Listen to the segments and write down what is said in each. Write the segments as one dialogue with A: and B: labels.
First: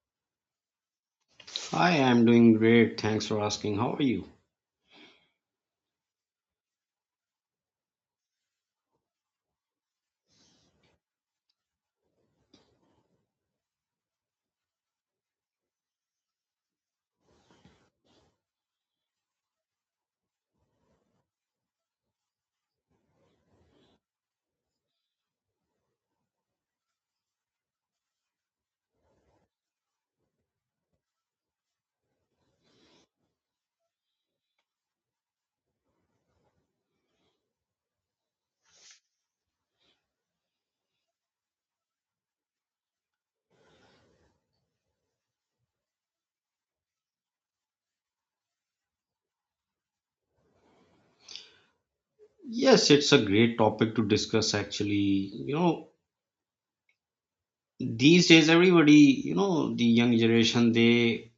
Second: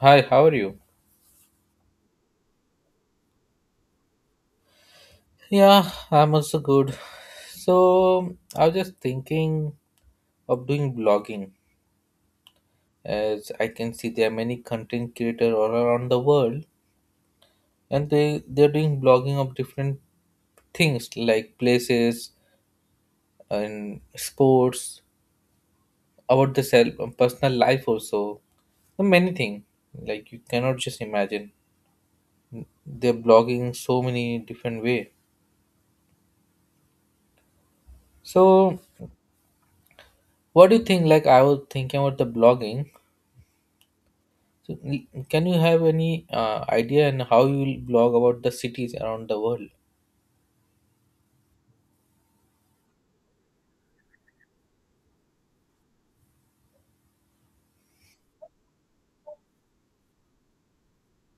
A: Hi, how are you?
B: Hi, I'm doing great. Thanks for asking. How are you?
A: Yeah, I'm also good. So, I was just thinking of doing blogging as I can see there are many content creators all around the world, and they're doing blogging of different things like places and sports, about the self, personal life also. So, many things, like, you cannot just imagine they're blogging so many different way. So, what do you think? Like, I was thinking about the blogging. So, can you have any idea on how you will blog about the cities around the world?
B: Yes, it's a great topic to discuss actually. These days everybody, the young generation they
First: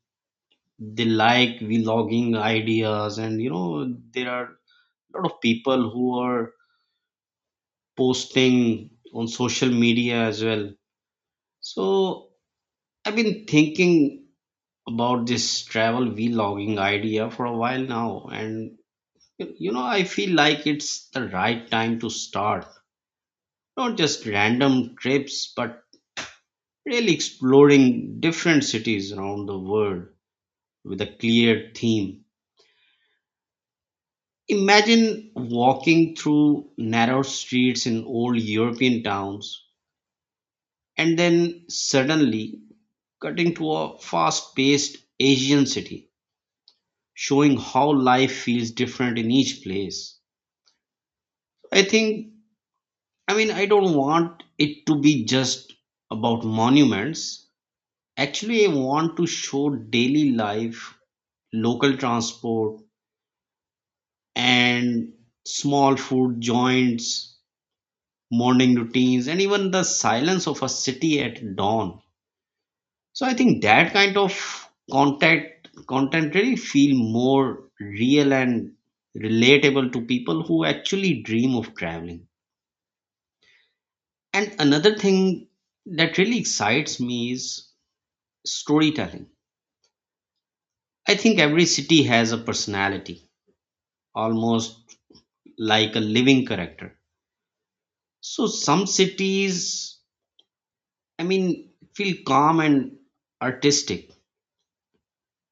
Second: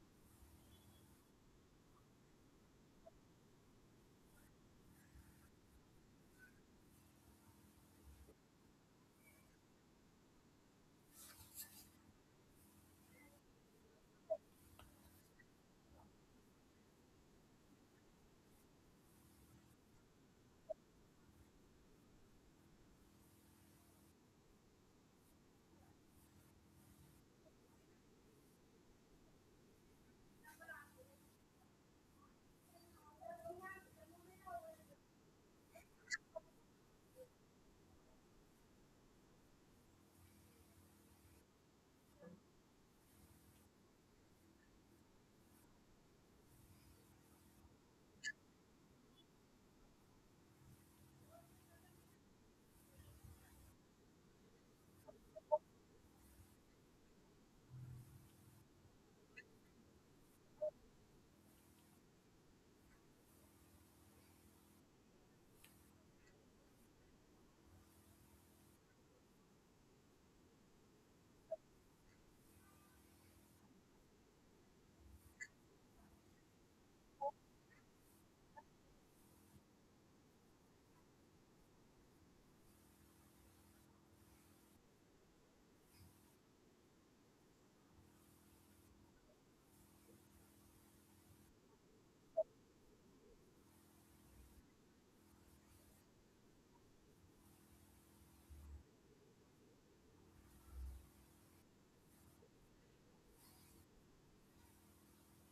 B: they like vlogging ideas, and there are a lot of people who are posting on social media as well. So, I've been thinking about this travel vlogging idea for a while now, and I feel like it's the right time to start. Not just random trips, but really exploring different cities around the world with a clear theme. Imagine walking through narrow streets in old European towns and then suddenly cutting to a fast paced Asian city, showing how life feels different in each place. I think, I mean, I don't want it to be just about monuments. Actually, I want to show daily life, local transport, and small food joints, morning routines, and even the silence of a city at dawn. So I think that kind of contact content really feel more real and relatable to people who actually dream of traveling. And another thing that really excites me is storytelling. I think every city has a personality, almost like a living character. So some cities, I mean, feel calm and artistic,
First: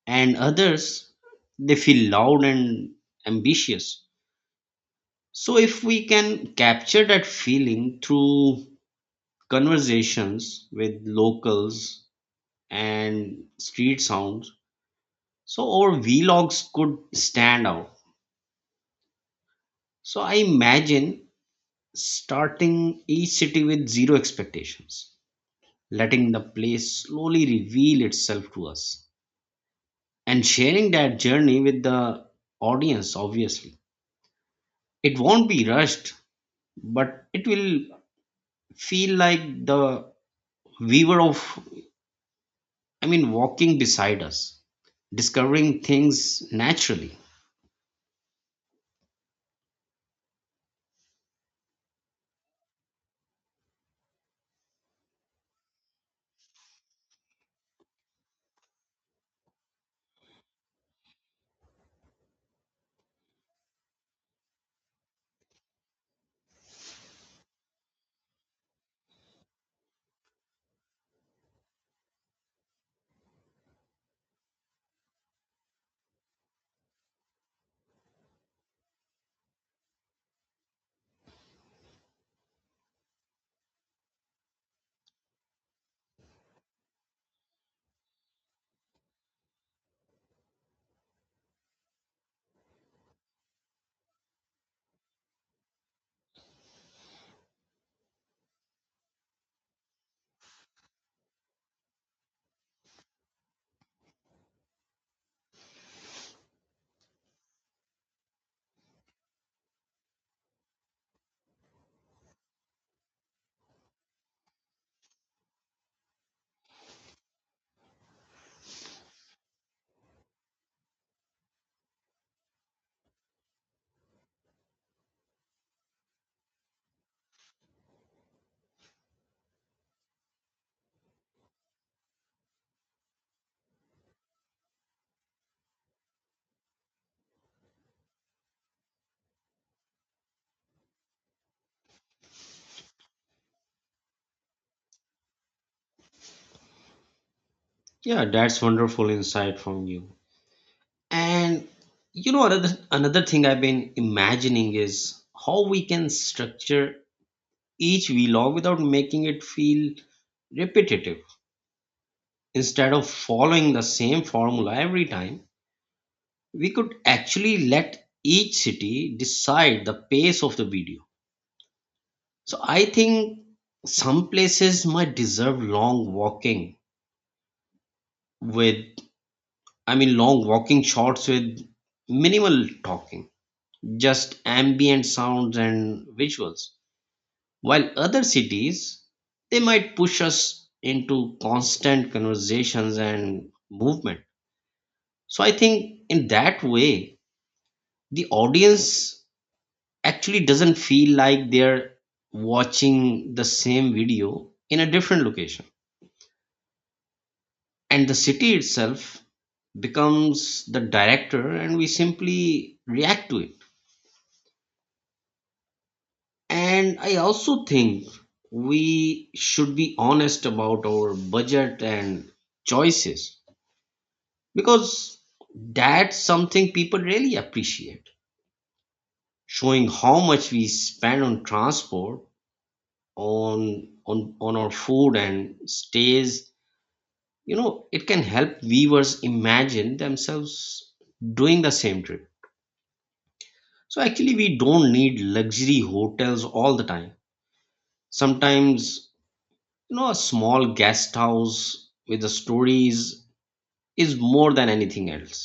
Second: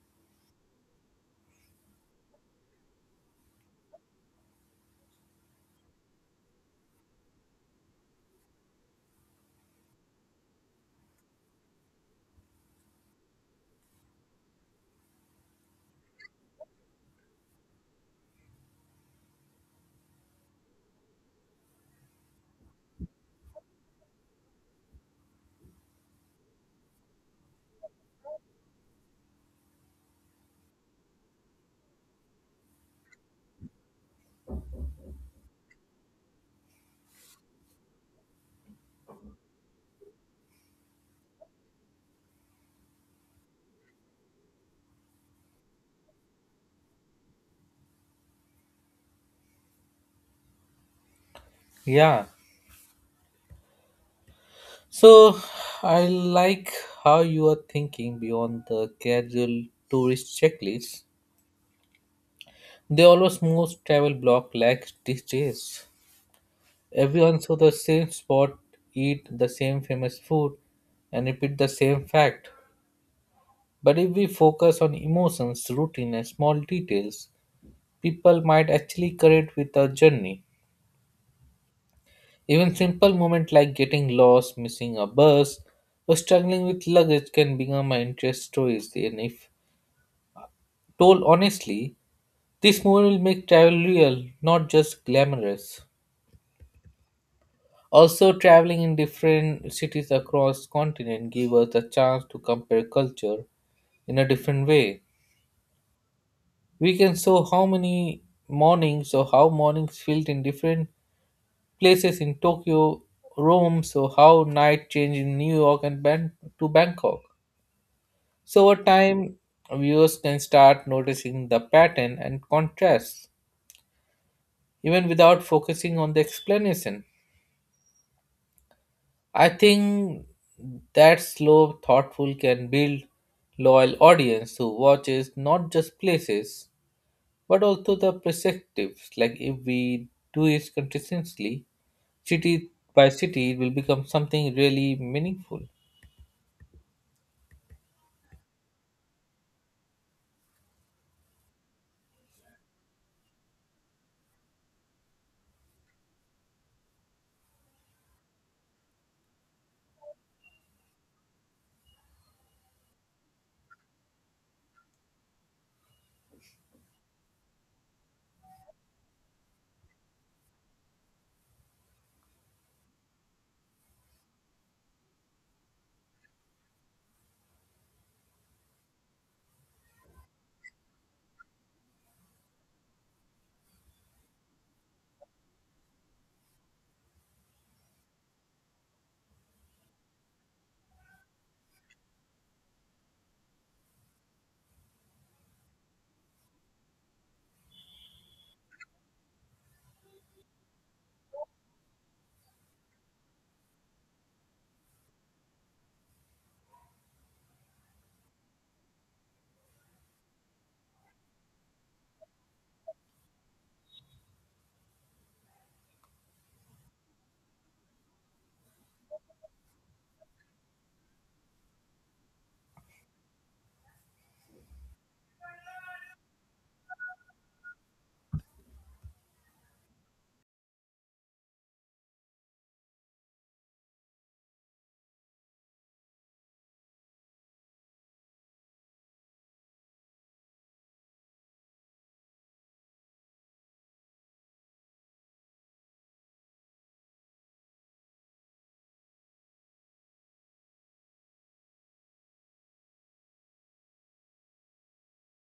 B: and others, they feel loud and ambitious. So, if we can capture that feeling through conversations with locals and street sounds, so our vlogs could stand out. So, I imagine starting each city with zero expectations, letting the place slowly reveal itself to us, and sharing that journey with the audience. Obviously it won't be rushed, but it will feel like the weaver of, I mean, walking beside us, discovering things naturally.
A: Yeah. So, I like how you are thinking beyond the casual tourist checklist. They always most travel blog lacks these days. Everyone saw the same spot, eat the same famous food, and repeat the same fact. But if we focus on emotions, routine, and small details, people might actually connect with our journey. Even simple moments like getting lost, missing a bus, or struggling with luggage can become my interest stories. And if told honestly, this movie will make travel real, not just glamorous. Also, traveling in different cities across continent give us a chance to compare culture in a different way. We can show how many mornings or how mornings felt in different places in Tokyo, Rome, so how night changed in New York and to Bangkok. So over time, viewers can start noticing the pattern and contrast, even without focusing on the explanation. I think that slow, thoughtful can build loyal audience who watches not just places, but also the perspectives. Like, if we do it consistently, city by city, it will become something really meaningful.
B: Yeah, that's wonderful insight from you. And you know, another thing I've been imagining is how we can structure each vlog without making it feel repetitive. Instead of following the same formula every time, we could actually let each city decide the pace of the video. So I think some places might deserve long walking with, I mean, long walking shots with minimal talking, just ambient sounds and visuals. While other cities, they might push us into constant conversations and movement. So I think in that way, the audience actually doesn't feel like they're watching the same video in a different location. And the city itself becomes the director, and we simply react to it. And I also think we should be honest about our budget and choices, because that's something people really appreciate. Showing how much we spend on transport, on our food and stays, it can help viewers imagine themselves doing the same trip. So actually, we don't need luxury hotels all the time. Sometimes, a small guest house with the stories is more than anything else.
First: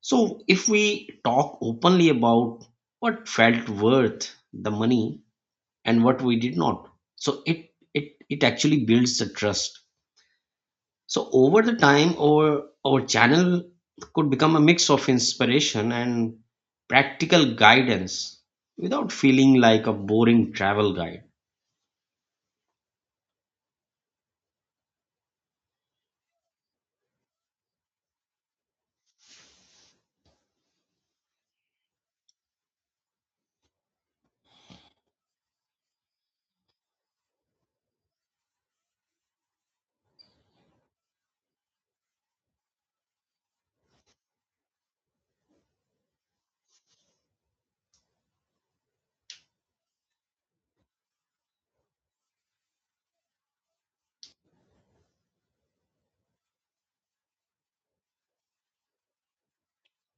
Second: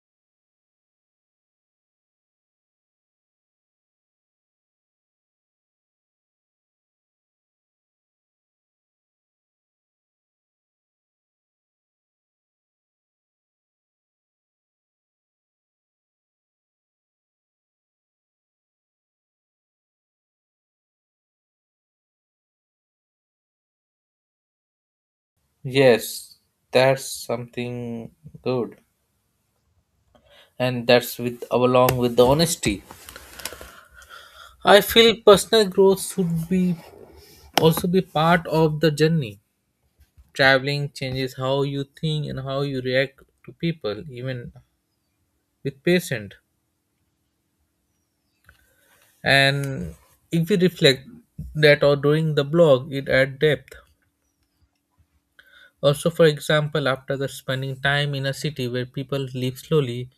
B: So if we talk openly about what felt worth the money and what we did not, so it actually builds the trust. So over the time, our channel could become a mix of inspiration and practical guidance without feeling like a boring travel guide.
A: Yes, that's something good, and that's with along with the honesty. I feel personal growth should be also be part of the journey. Traveling changes how you think and how you react to people, even with patient. And if we reflect that or doing the blog, it adds depth. Also, for example, after the spending time in a city where people live slowly,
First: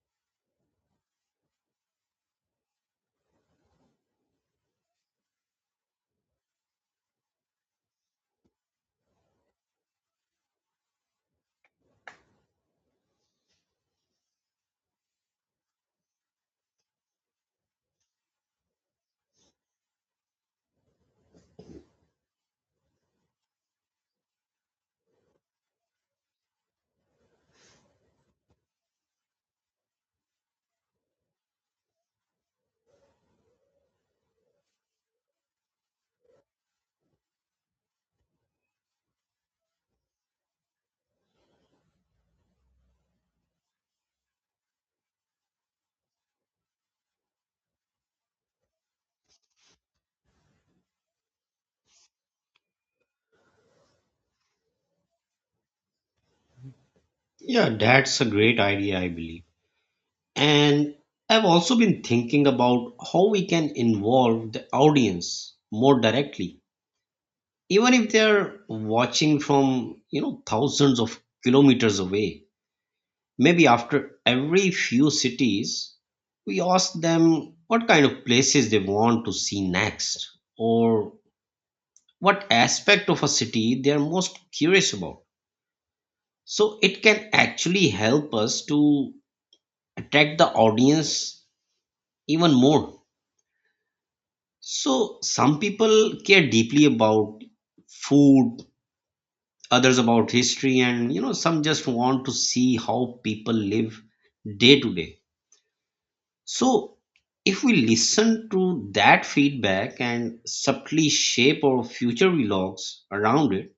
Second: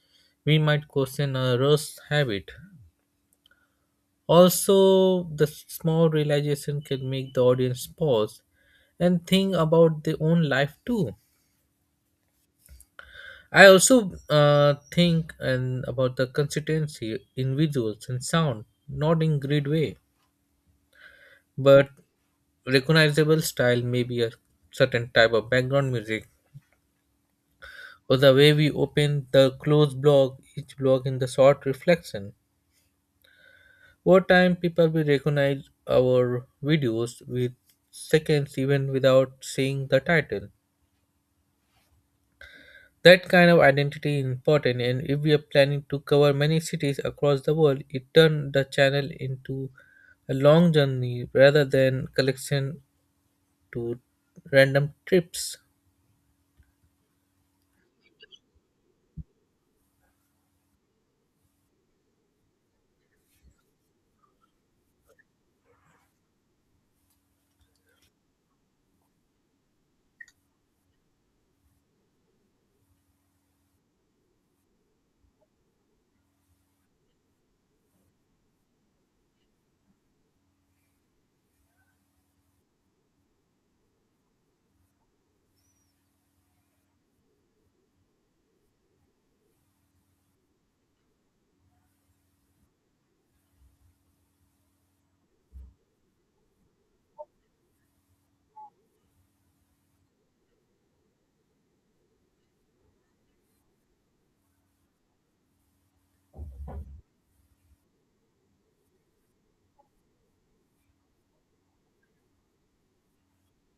A: we might question a rush habit. Also, the small realization can make the audience pause and think about their own life too. I also think and about the consistency in visuals and sound, not in great way, but recognizable style may be a certain type of background music or the way we open the close block, each block in the short reflection. Over time, people will recognize our videos with seconds even without seeing the title. That kind of identity is important, and if we are planning to cover many cities across the world, it turns the channel into a long journey rather than collection to random trips.
B: Yeah, that's a great idea, I believe. And I've also been thinking about how we can involve the audience more directly, even if they're watching from, thousands of kilometers away. Maybe after every few cities, we ask them what kind of places they want to see next, or what aspect of a city they are most curious about. So it can actually help us to attract the audience even more. So some people care deeply about food, others about history, and some just want to see how people live day to day. So, if we listen to that feedback and subtly shape our future vlogs around it,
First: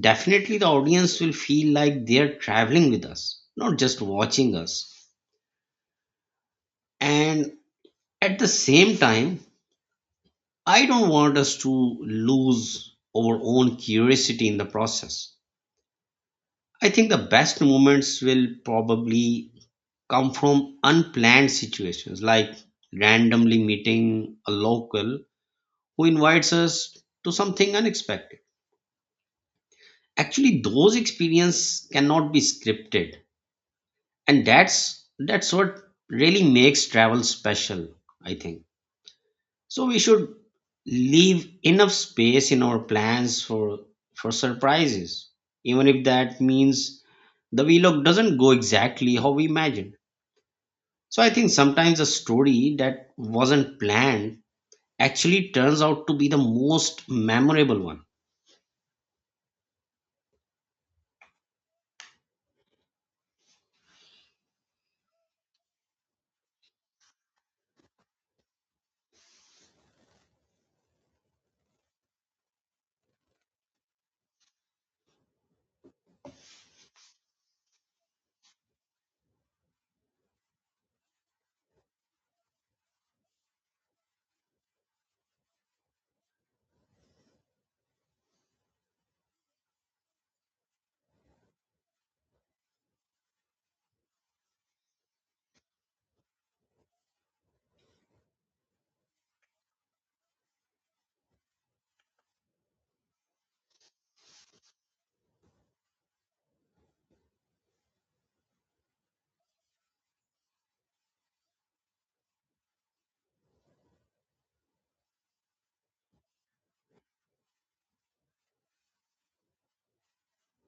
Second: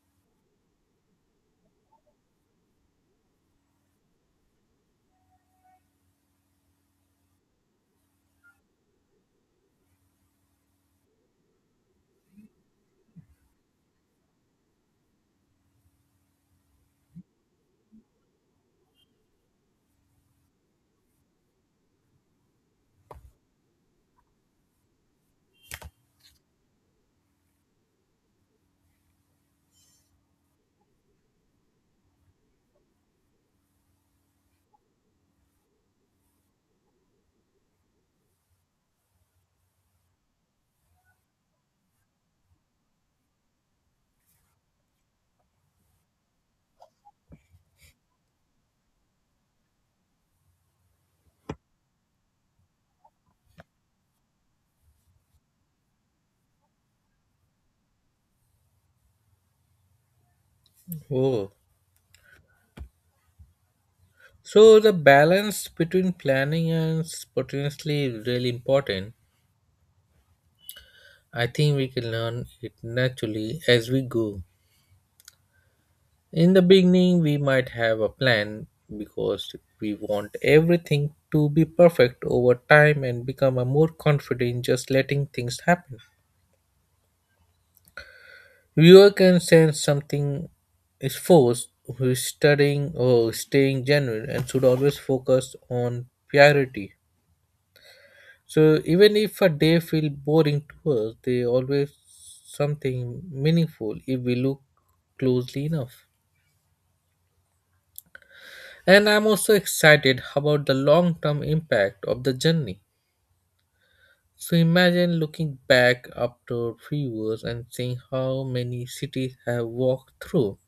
B: definitely the audience will feel like they're traveling with us, not just watching us. And at the same time, I don't want us to lose our own curiosity in the process. I think the best moments will probably come from unplanned situations, like randomly meeting a local who invites us to something unexpected. Actually, those experiences cannot be scripted, and that's what really makes travel special, I think. So we should leave enough space in our plans for surprises, even if that means the vlog doesn't go exactly how we imagined. So I think sometimes a story that wasn't planned actually turns out to be the most memorable one.
A: Oh, so the balance between planning and spontaneously is really important. I think we can learn it naturally as we go. In the beginning, we might have a plan because we want everything to be perfect over time and become a more confident in just letting things happen. Viewer can sense something is forced, who is studying or staying genuine and should always focus on purity. So even if a day feel boring to us, they always something meaningful if we look closely enough. And I'm also excited about the long term impact of the journey. So imagine looking back after 3 years and seeing how many cities have walked through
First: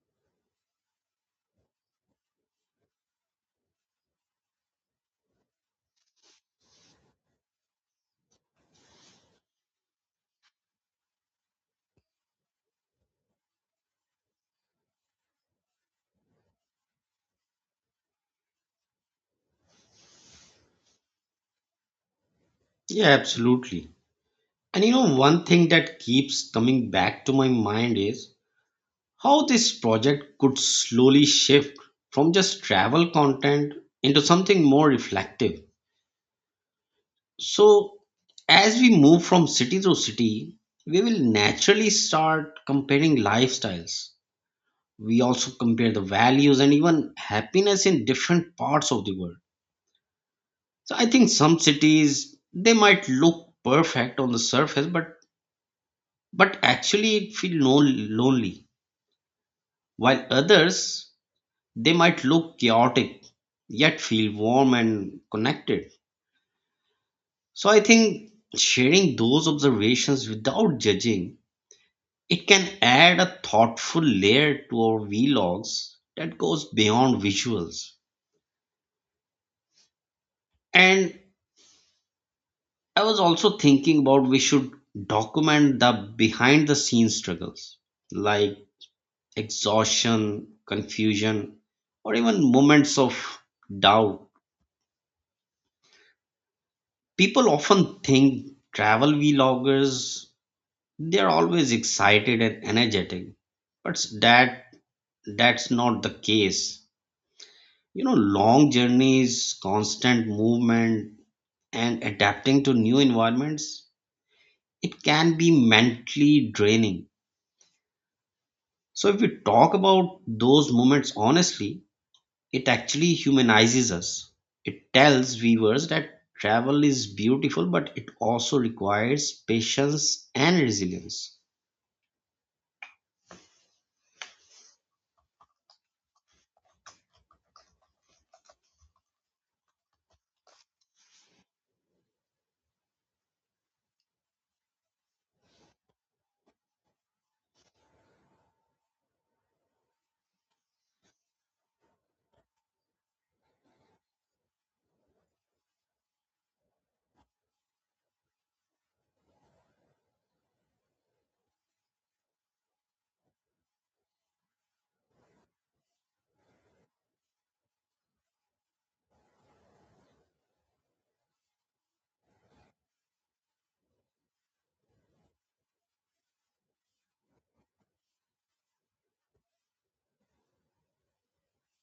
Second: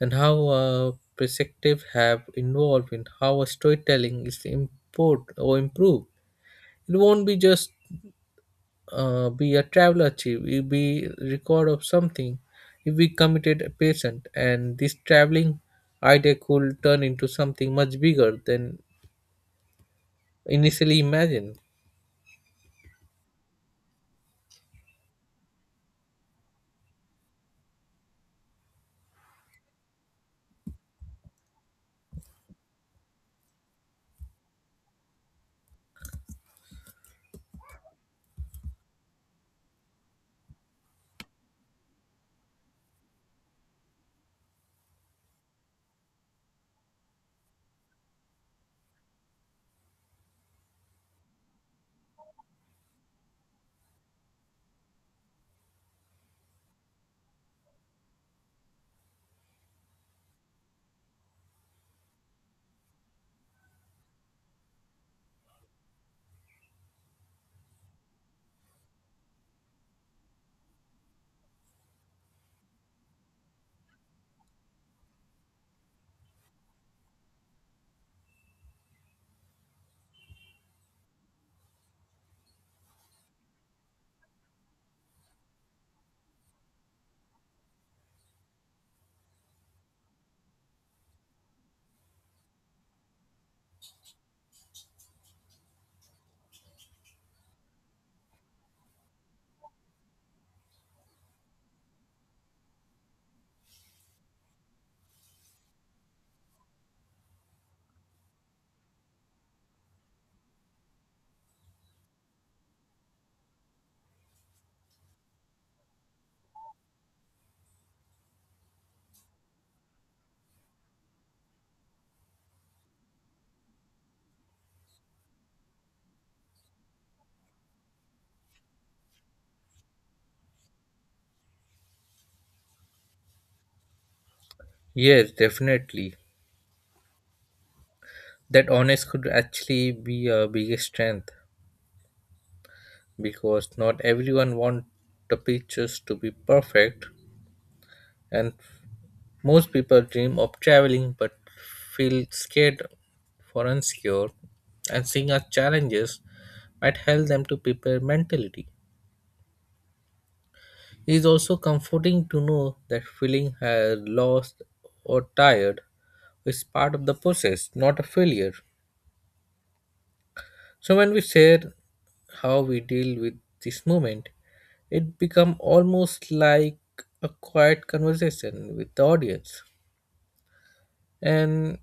A: and how perspectives have evolved, in how our storytelling is improved or improved. It won't be just be a traveler trip, it'll be record of something. If we committed a patient, and this traveling idea could turn into something much bigger than initially imagined.
B: Yeah, absolutely. And you know, one thing that keeps coming back to my mind is how this project could slowly shift from just travel content into something more reflective. So, as we move from city to city, we will naturally start comparing lifestyles. We also compare the values and even happiness in different parts of the world. So, I think some cities they might look perfect on the surface, but actually it feel no lonely. While others, they might look chaotic yet feel warm and connected. So I think sharing those observations without judging, it can add a thoughtful layer to our vlogs that goes beyond visuals. And I was also thinking about we should document the behind the scenes struggles, like exhaustion, confusion, or even moments of doubt. People often think travel vloggers they're always excited and energetic, but that's not the case. You know, long journeys, constant movement, and adapting to new environments, it can be mentally draining. So if we talk about those moments honestly, it actually humanizes us. It tells viewers that travel is beautiful, but it also requires patience and resilience.
A: Yes, definitely. That honest could actually be a biggest strength because not everyone want the pictures to be perfect, and most people dream of traveling but feel scared for insecure, and seeing our challenges might help them to prepare mentally. It is also comforting to know that feeling has lost or tired is part of the process, not a failure. So when we share how we deal with this moment, it become almost like a quiet conversation with the audience. And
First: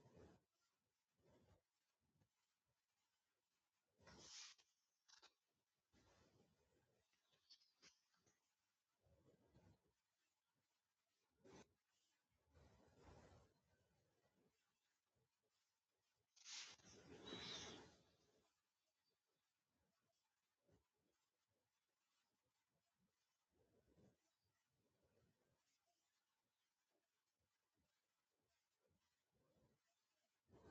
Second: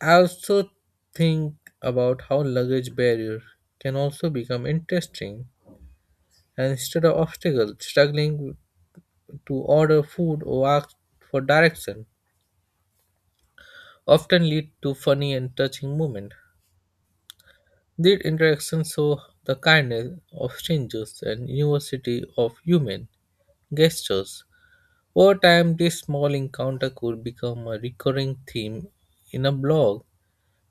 A: I also think about how luggage barrier can also become interesting. And instead of obstacles, struggling to order food or ask for direction often lead to funny and touching moments. These interactions show the kindness of strangers and university of human gestures. Over time, this small encounter could become a recurring theme in a blog,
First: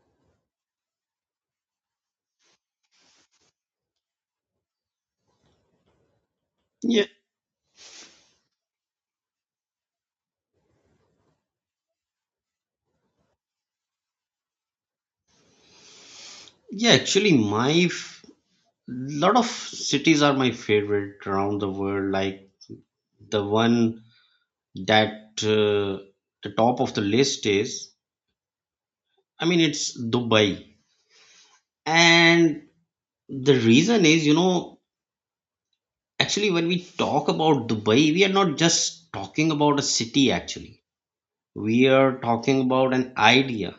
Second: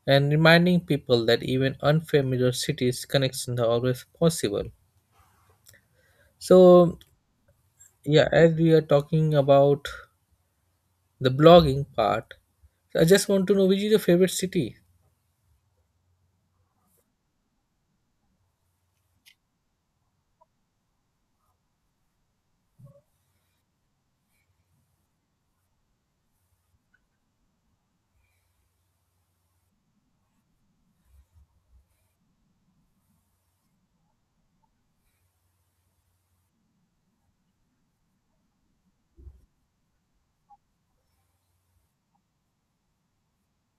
A: and reminding people that even unfamiliar cities' connections are always possible. So,
B: Yeah,
A: yeah, as we are talking about the blogging part, I just want to know, which is your favorite city?
B: yeah, actually, lot of cities are my favorite around the world. Like the one that the top of the list is, I mean, it's Dubai. And the reason is, actually, when we talk about Dubai, we are not just talking about a city, actually. We are talking about an idea,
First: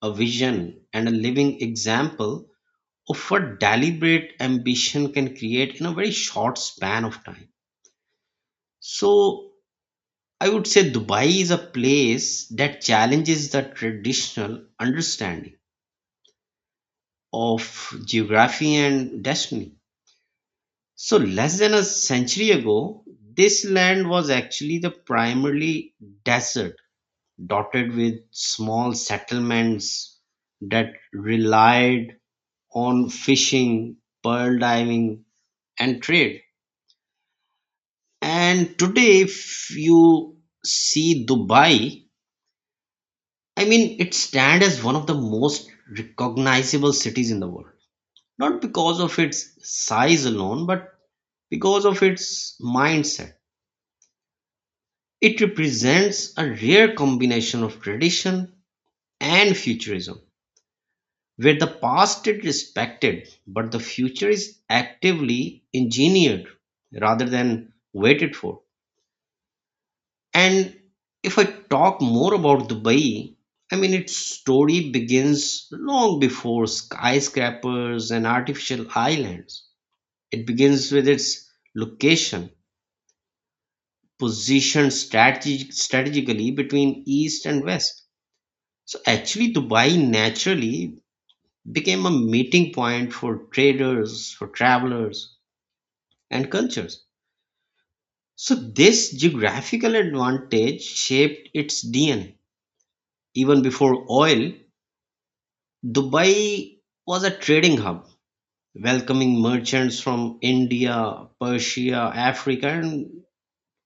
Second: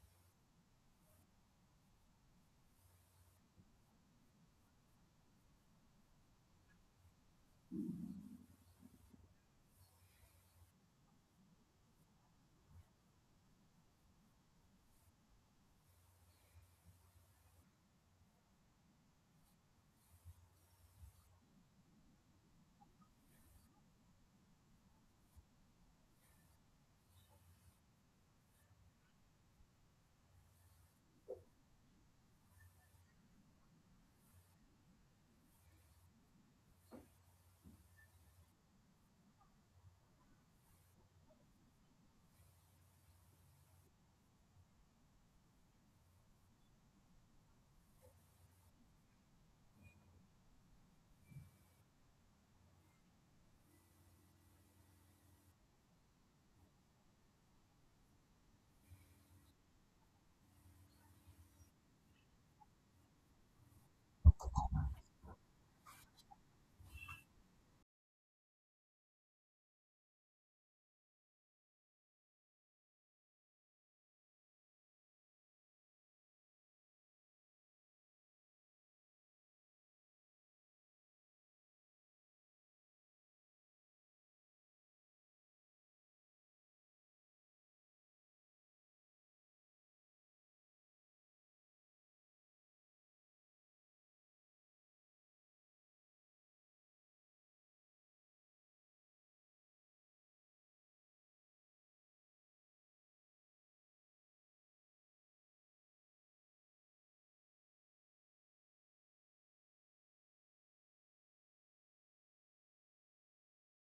B: a vision, and a living example of what deliberate ambition can create in a very short span of time. So I would say Dubai is a place that challenges the traditional understanding of geography and destiny. So less than a century ago, this land was actually the primarily desert, dotted with small settlements that relied on fishing, pearl diving, and trade. And today, if you see Dubai, I mean, it stands as one of the most recognizable cities in the world, not because of its size alone, but because of its mindset. It represents a rare combination of tradition and futurism, where the past is respected, but the future is actively engineered rather than waited for. And if I talk more about Dubai, I mean, its story begins long before skyscrapers and artificial islands. It begins with its location, positioned strategically between East and West. So, actually, Dubai naturally became a meeting point for traders, for travelers, and cultures. So, this geographical advantage shaped its DNA. Even before oil, Dubai was a trading hub, welcoming merchants from India, Persia, Africa, and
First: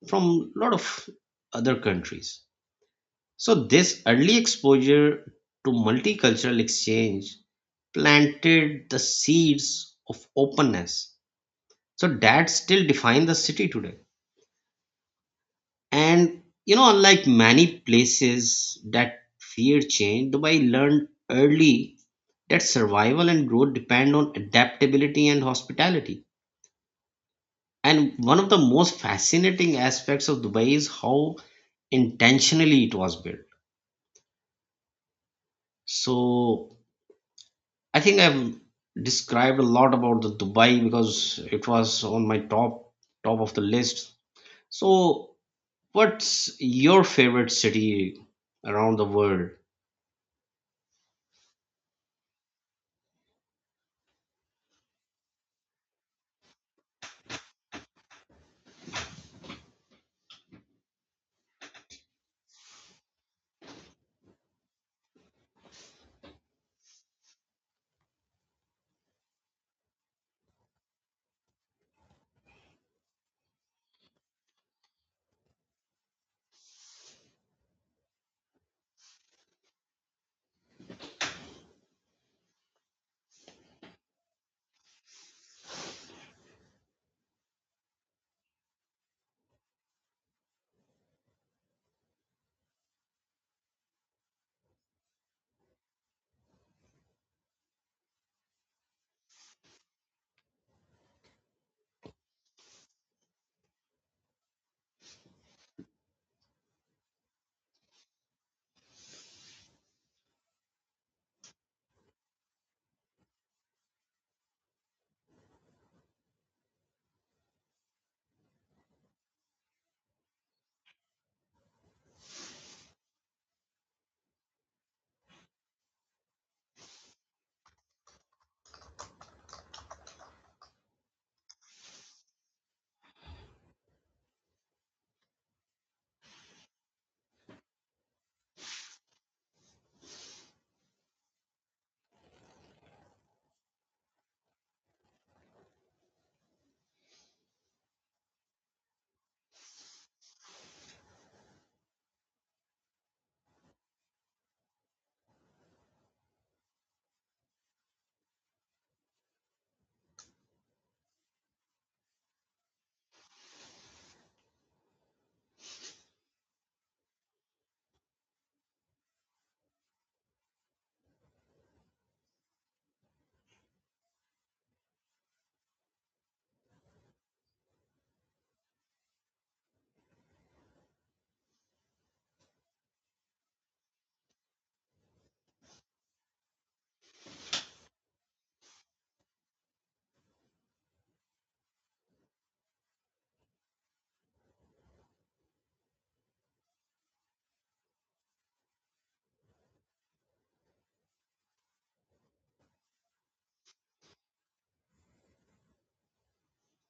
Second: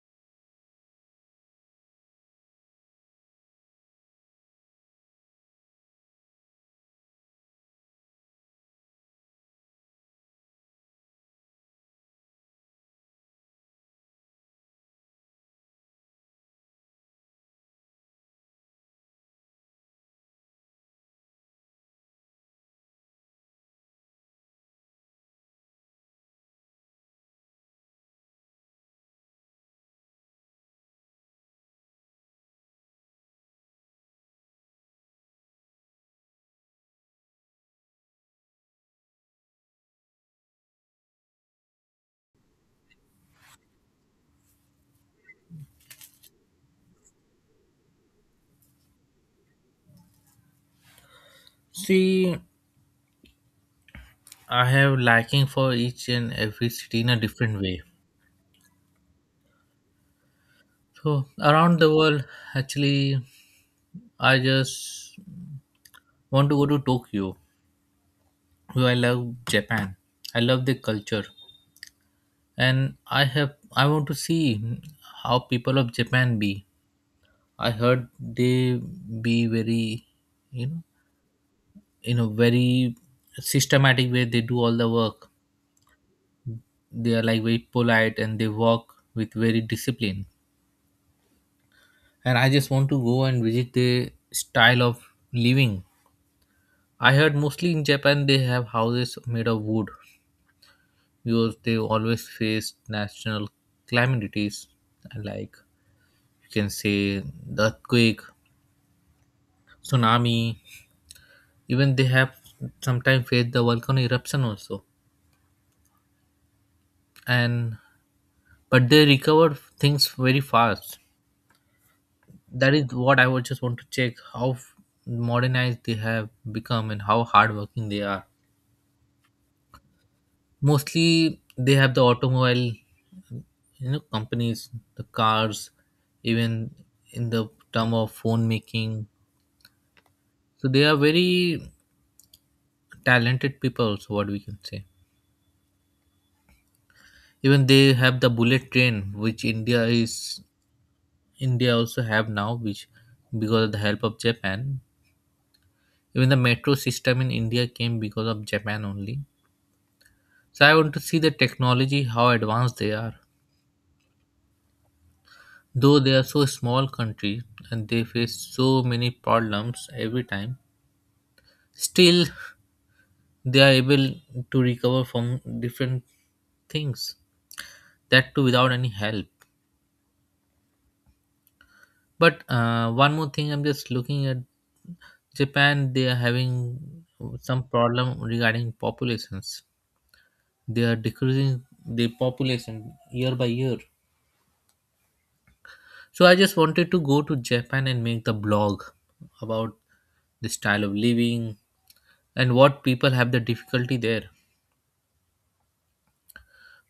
B: from a lot of other countries. So, this early exposure to multicultural exchange planted the seeds of openness. So, that still defines the city today. And, unlike many places that fear change, Dubai learned early. Its survival and growth depend on adaptability and hospitality. And one of the most fascinating aspects of Dubai is how intentionally it was built. So I think I've described a lot about the Dubai because it was on my top of the list. So what's your favorite city around the world?
A: See, I have liking for each and every city in a different way. So around the world, actually, I just want to go to Tokyo. Well, I love Japan. I love the culture, and I want to see how people of Japan be. I heard they be very, you know, in a very systematic way. They do all the work. They are like very polite and they walk with very discipline. And I just want to go and visit the style of living. I heard mostly in Japan they have houses made of wood because they always face national calamities like, you can say, the earthquake, tsunami. Even they have sometimes faced the volcano eruption also. And but they recover things very fast. That is what I would just want to check, how modernized they have become and how hardworking they are. Mostly, they have the automobile, you know, companies, the cars, even in the term of phone making. So they are very talented people also, what we can say. Even they have the bullet train, which India also have now, which because of the help of Japan. Even the metro system in India came because of Japan only. So I want to see the technology, how advanced they are, though they are so small country and they face so many problems every time. Still, they are able to recover from different things, that too without any help. But one more thing I'm just looking at, Japan, they are having some problem regarding populations. They are decreasing the population year by year. So I just wanted to go to Japan and make the blog about the style of living and what people have the difficulty there.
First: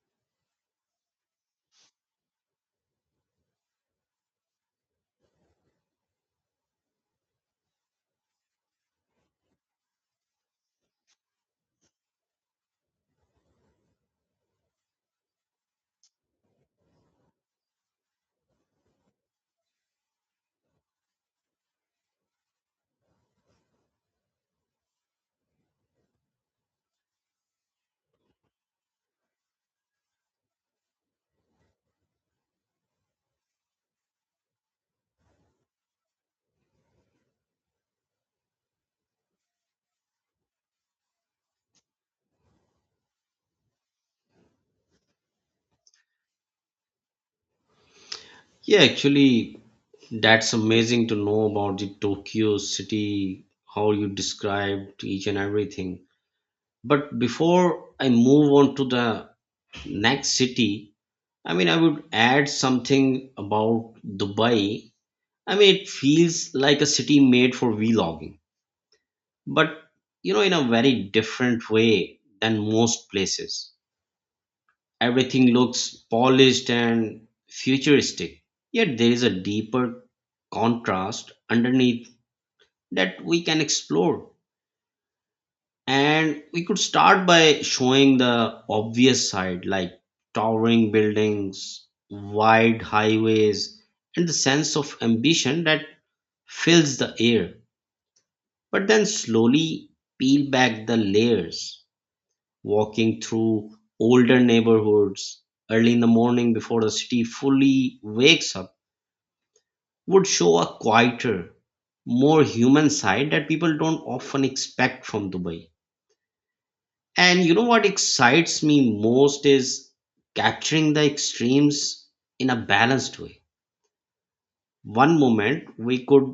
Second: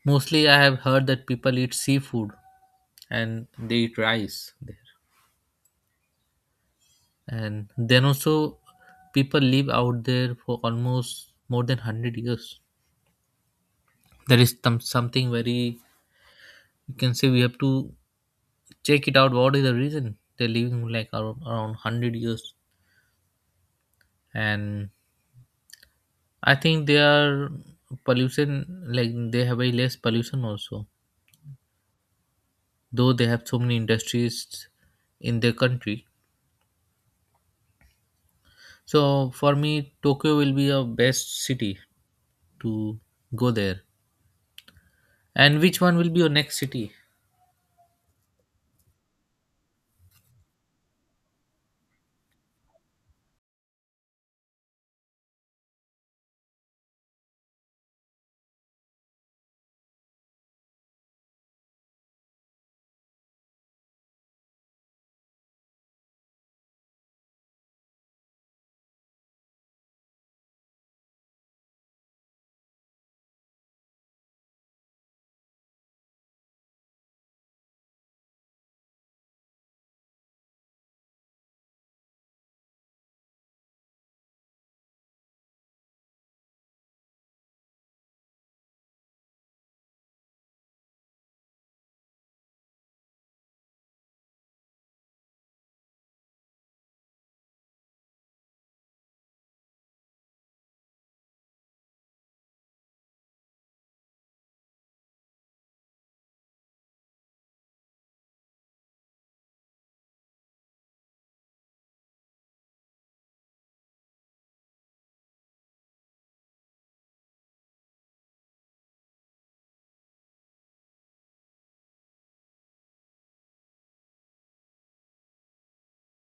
A: Mostly, I have heard that people eat seafood and they eat rice there. And then also, people live out there for almost more than 100 years. That is some something very, you can say, we have to check it out what is the reason they're living like around 100 years. And I think they are pollution, like they have very less pollution also, though they have so many industries in their country. So for me, Tokyo will be a best city to go there. And which one will be your next city?
B: Yeah, actually, that's amazing to know about the Tokyo city, how you described each and everything. But before I move on to the next city, I mean, I would add something about Dubai. I mean, it feels like a city made for vlogging, but in a very different way than most places. Everything looks polished and futuristic, yet there is a deeper contrast underneath that we can explore. And we could start by showing the obvious side, like towering buildings, wide highways, and the sense of ambition that fills the air. But then slowly peel back the layers. Walking through older neighborhoods early in the morning before the city fully wakes up would show a quieter, more human side that people don't often expect from Dubai. And you know what excites me most is capturing the extremes in a balanced way. One moment we could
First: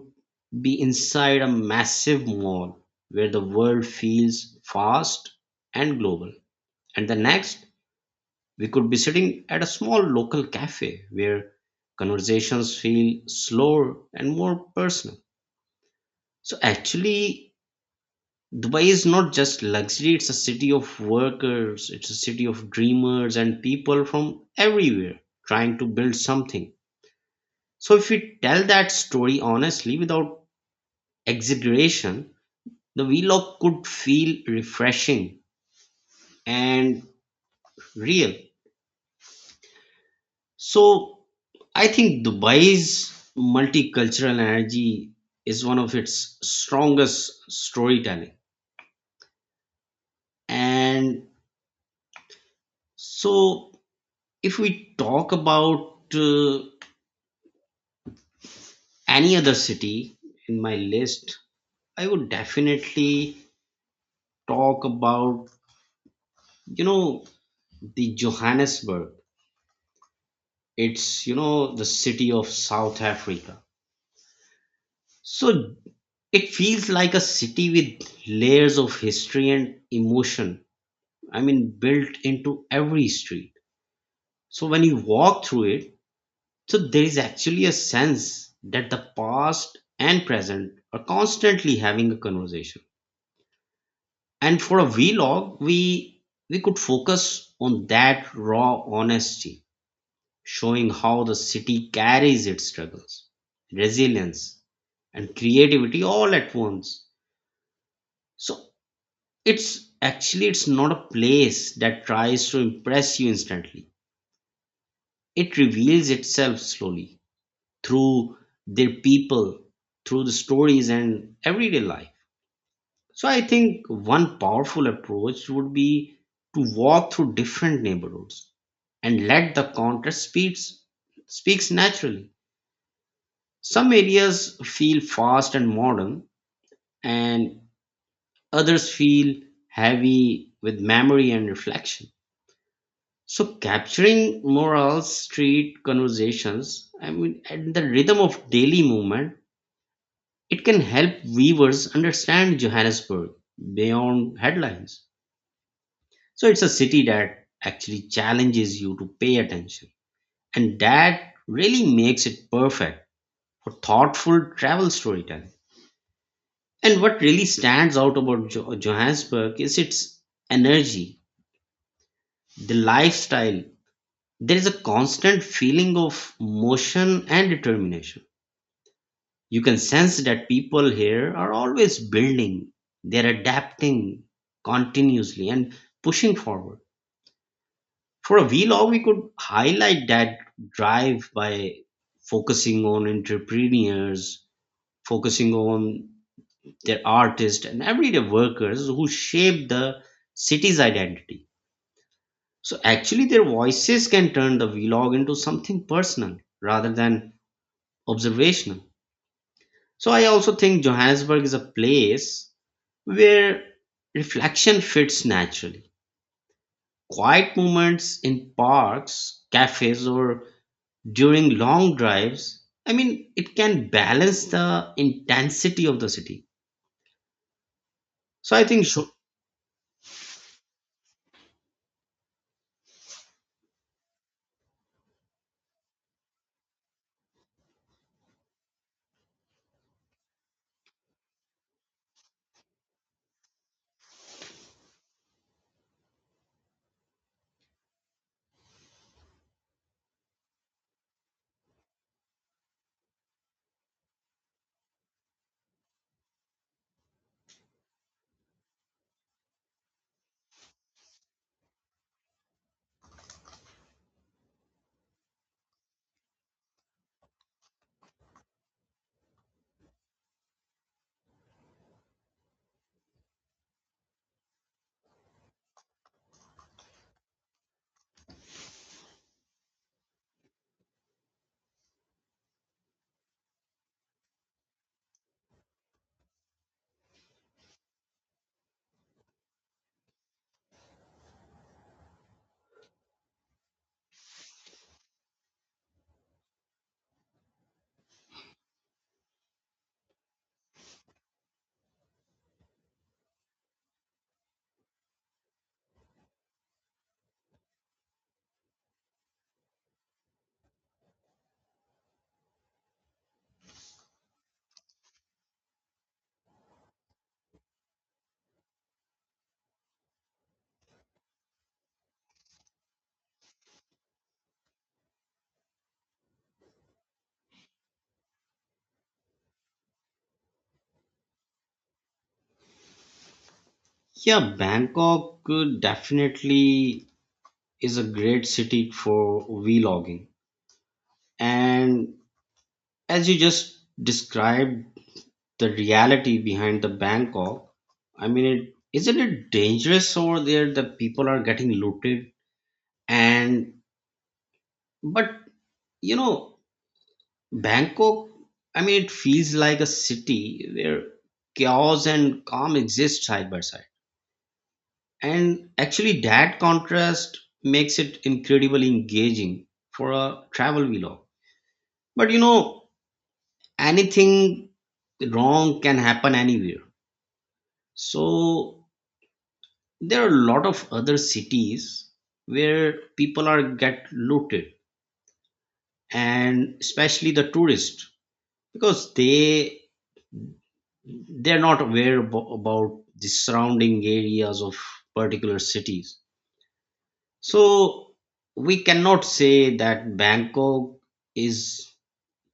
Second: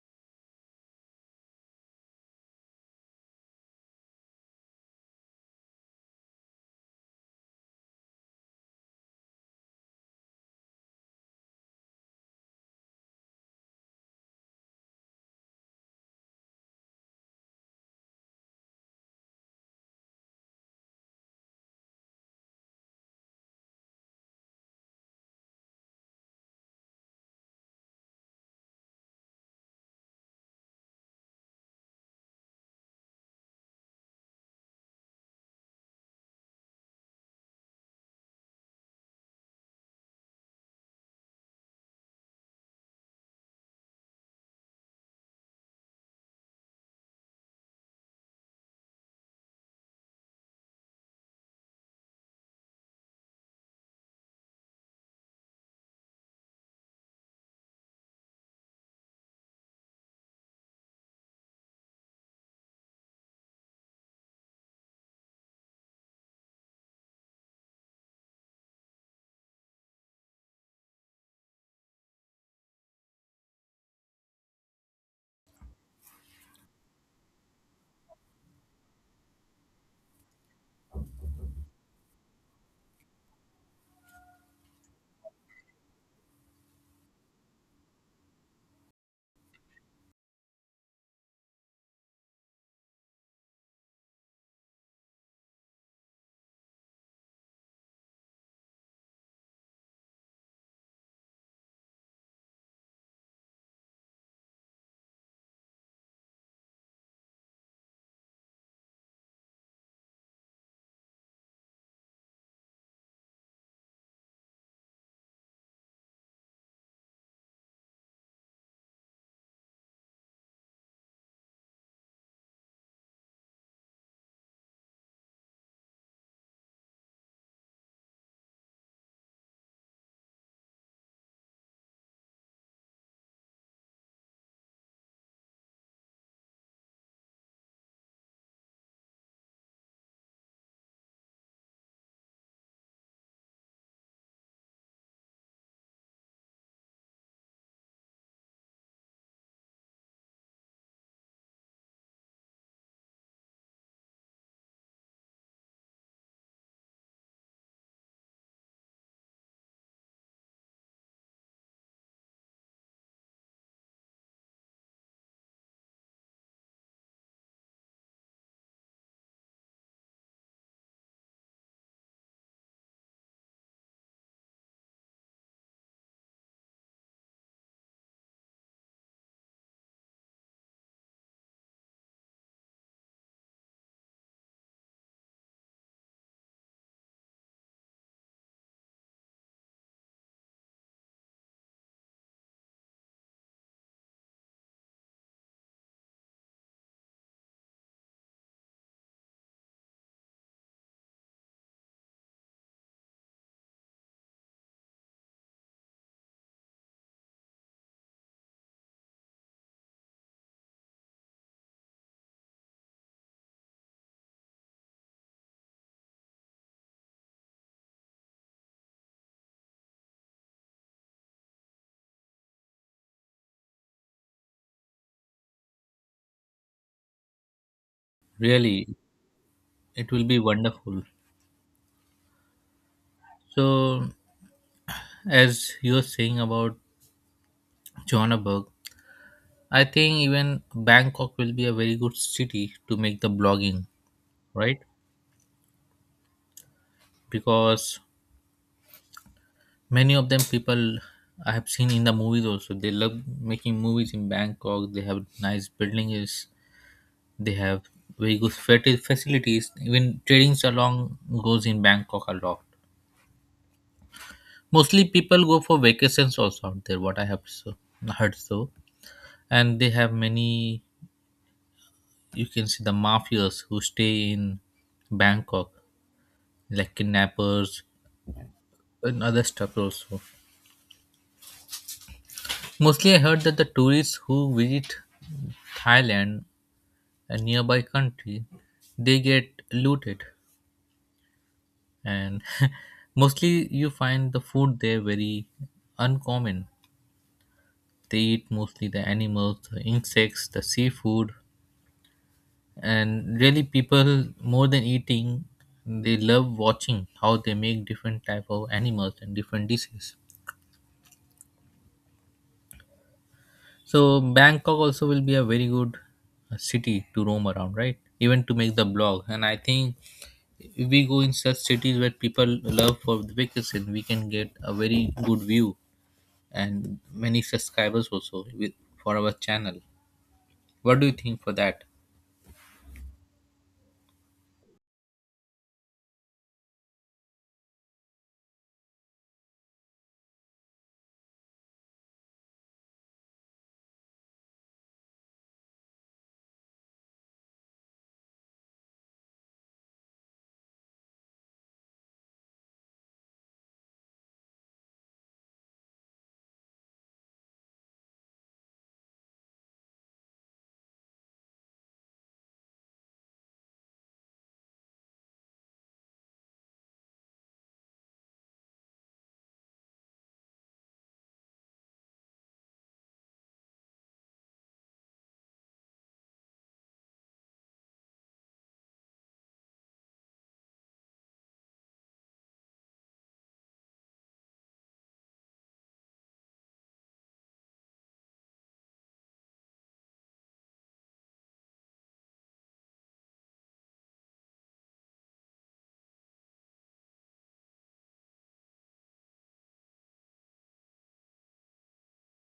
B: be inside a massive mall where the world feels fast and global. And the next, we could be sitting at a small local cafe where conversations feel slower and more personal. So, actually, Dubai is not just luxury, it's a city of workers, it's a city of dreamers and people from everywhere trying to build something. So, if we tell that story honestly without exaggeration, the vlog could feel refreshing and real. So, I think Dubai's multicultural energy is one of its strongest storytelling. And so, if we talk about any other city in my list, I would definitely talk about, you know, the Johannesburg. It's, you know, the city of South Africa. So it feels like a city with layers of history and emotion, I mean, built into every street. So when you walk through it, so there is actually a sense that the past and present are constantly having a conversation. And for a vlog, we could focus on that raw honesty, showing how the city carries its struggles, resilience, and creativity all at once. So it's actually it's not a place that tries to impress you instantly. It reveals itself slowly through their people, through the stories and everyday life. So I think one powerful approach would be to walk through different neighborhoods and let the contrast speaks naturally. Some areas feel fast and modern, and others feel heavy with memory and reflection. So capturing moral street conversations, I mean, and the rhythm of daily movement, it can help viewers understand Johannesburg beyond headlines. So it's a city that actually challenges you to pay attention. And that really makes it perfect for thoughtful travel storytelling. And what really stands out about Johannesburg is its energy, the lifestyle. There is a constant feeling of motion and determination. You can sense that people here are always building, they're adapting continuously and pushing forward. For a vlog, we could highlight that drive by focusing on entrepreneurs, focusing on their artists and everyday workers who shape the city's identity. So actually, their voices can turn the vlog into something personal rather than observational. So I also think Johannesburg is a place where reflection fits naturally. Quiet moments in parks, cafes, or during long drives, I mean, it can balance the intensity of the city. so i think
A: Really,
B: So,
A: it will be wonderful. So as you're saying about Johannesburg, I think even Bangkok will be a very good city to make the blogging, right? Because many of them people I have seen in the movies also, they love making movies in Bangkok. They have nice buildings, they have very good facilities. Even trading salon goes in Bangkok a lot. Mostly people go for vacations also out there, what I have, heard. So, and they have many, you can see the mafias who stay in Bangkok, like kidnappers and other stuff also. Mostly I heard that the tourists who visit Thailand, a nearby country, they get looted, and mostly you find the food there very uncommon. They eat mostly the animals, the insects, the seafood, and really people, more than eating, they love watching how they make different type of animals and different dishes. So Bangkok also will be a very good city to roam around, right? Even to make the blog. And I think if we go in such cities where people love for the vacation, we can get a very good view and many subscribers also with, for our channel. What do you think for that?
B: yeah, Bangkok could definitely is a great city for vlogging, and as you just described the reality behind the Bangkok, I mean, it isn't it dangerous over there, the people are getting looted and but you know Bangkok, I mean, it feels like a city where chaos and calm exist side by side. And actually, that contrast makes it incredibly engaging for a travel vlog. But you know, anything wrong can happen anywhere. So there are a lot of other cities where people are get looted, and especially the tourists, because they're not aware about the surrounding areas of particular cities. So we cannot say that Bangkok is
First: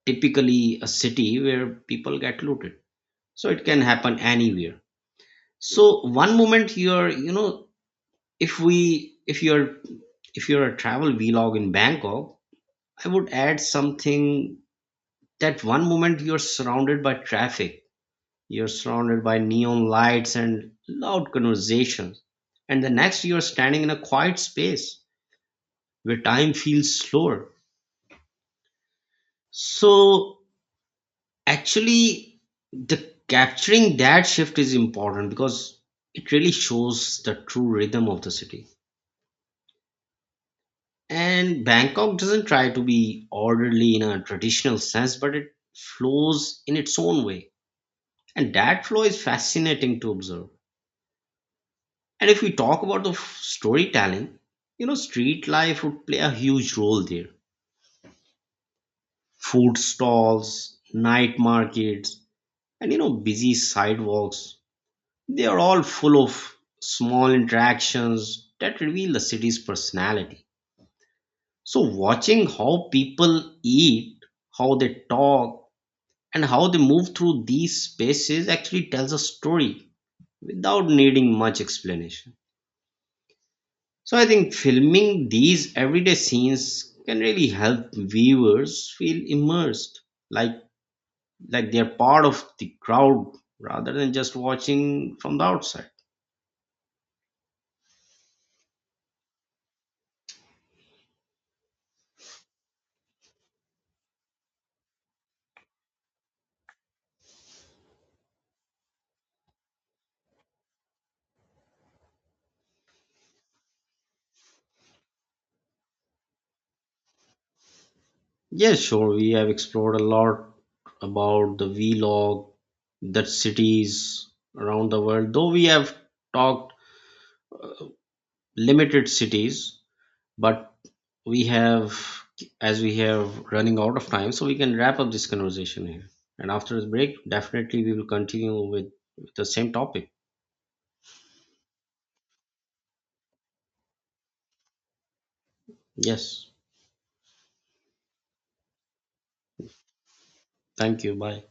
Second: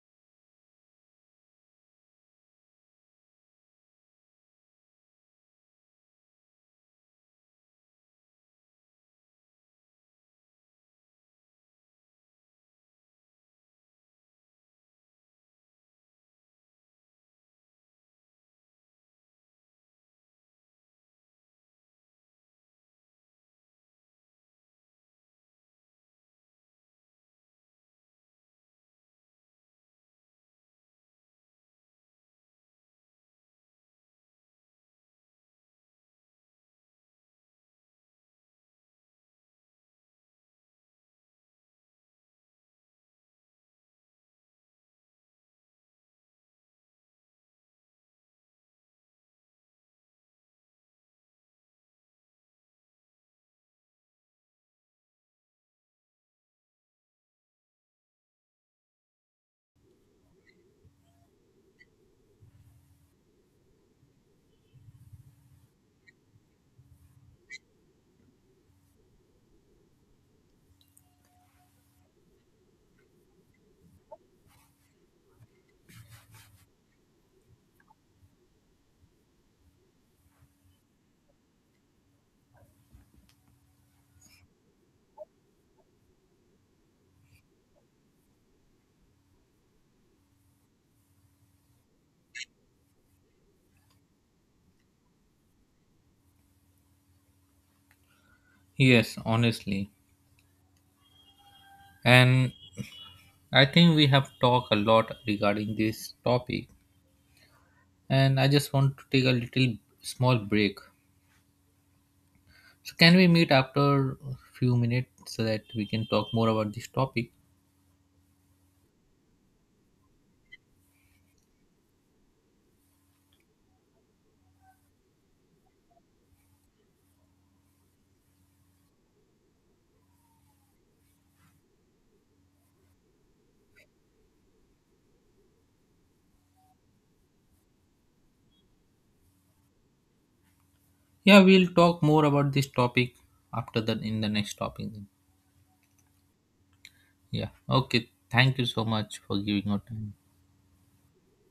B: typically a city where people get looted. So it can happen anywhere. So one moment you're, you know, if we, if you're, if you're a travel vlog in Bangkok, I would add something that one moment you're surrounded by traffic. You're surrounded by neon lights and loud conversations. And the next you're standing in a quiet space where time feels slower. So actually the capturing that shift is important because it really shows the true rhythm of the city. And Bangkok doesn't try to be orderly in a traditional sense, but it flows in its own way. And that flow is fascinating to observe. And if we talk about the storytelling, you know, street life would play a huge role there. Food stalls, night markets, and you know, busy sidewalks. They are all full of small interactions that reveal the city's personality. So, watching how people eat, how they talk, and how they move through these spaces actually tells a story without needing much explanation. So I think filming these everyday scenes can really help viewers feel immersed, like they're part of the crowd rather than just watching from the outside.
A: Yes, honestly. And I think we have talked a lot regarding this topic. And I just want to take a little small break. So can we meet after few minutes so that we can talk more about this topic?
B: Yes, sure, we have explored a lot about the vlog, the cities around the world, though we have talked limited cities, but we have as we have running out of time, so we can wrap up this conversation here and after the break definitely we will continue with, the same topic.
A: Yeah, we'll talk more about this topic after the in the next topic.
B: Yes,
A: Yeah. Okay. Thank you so much for giving your time.
B: thank you, bye.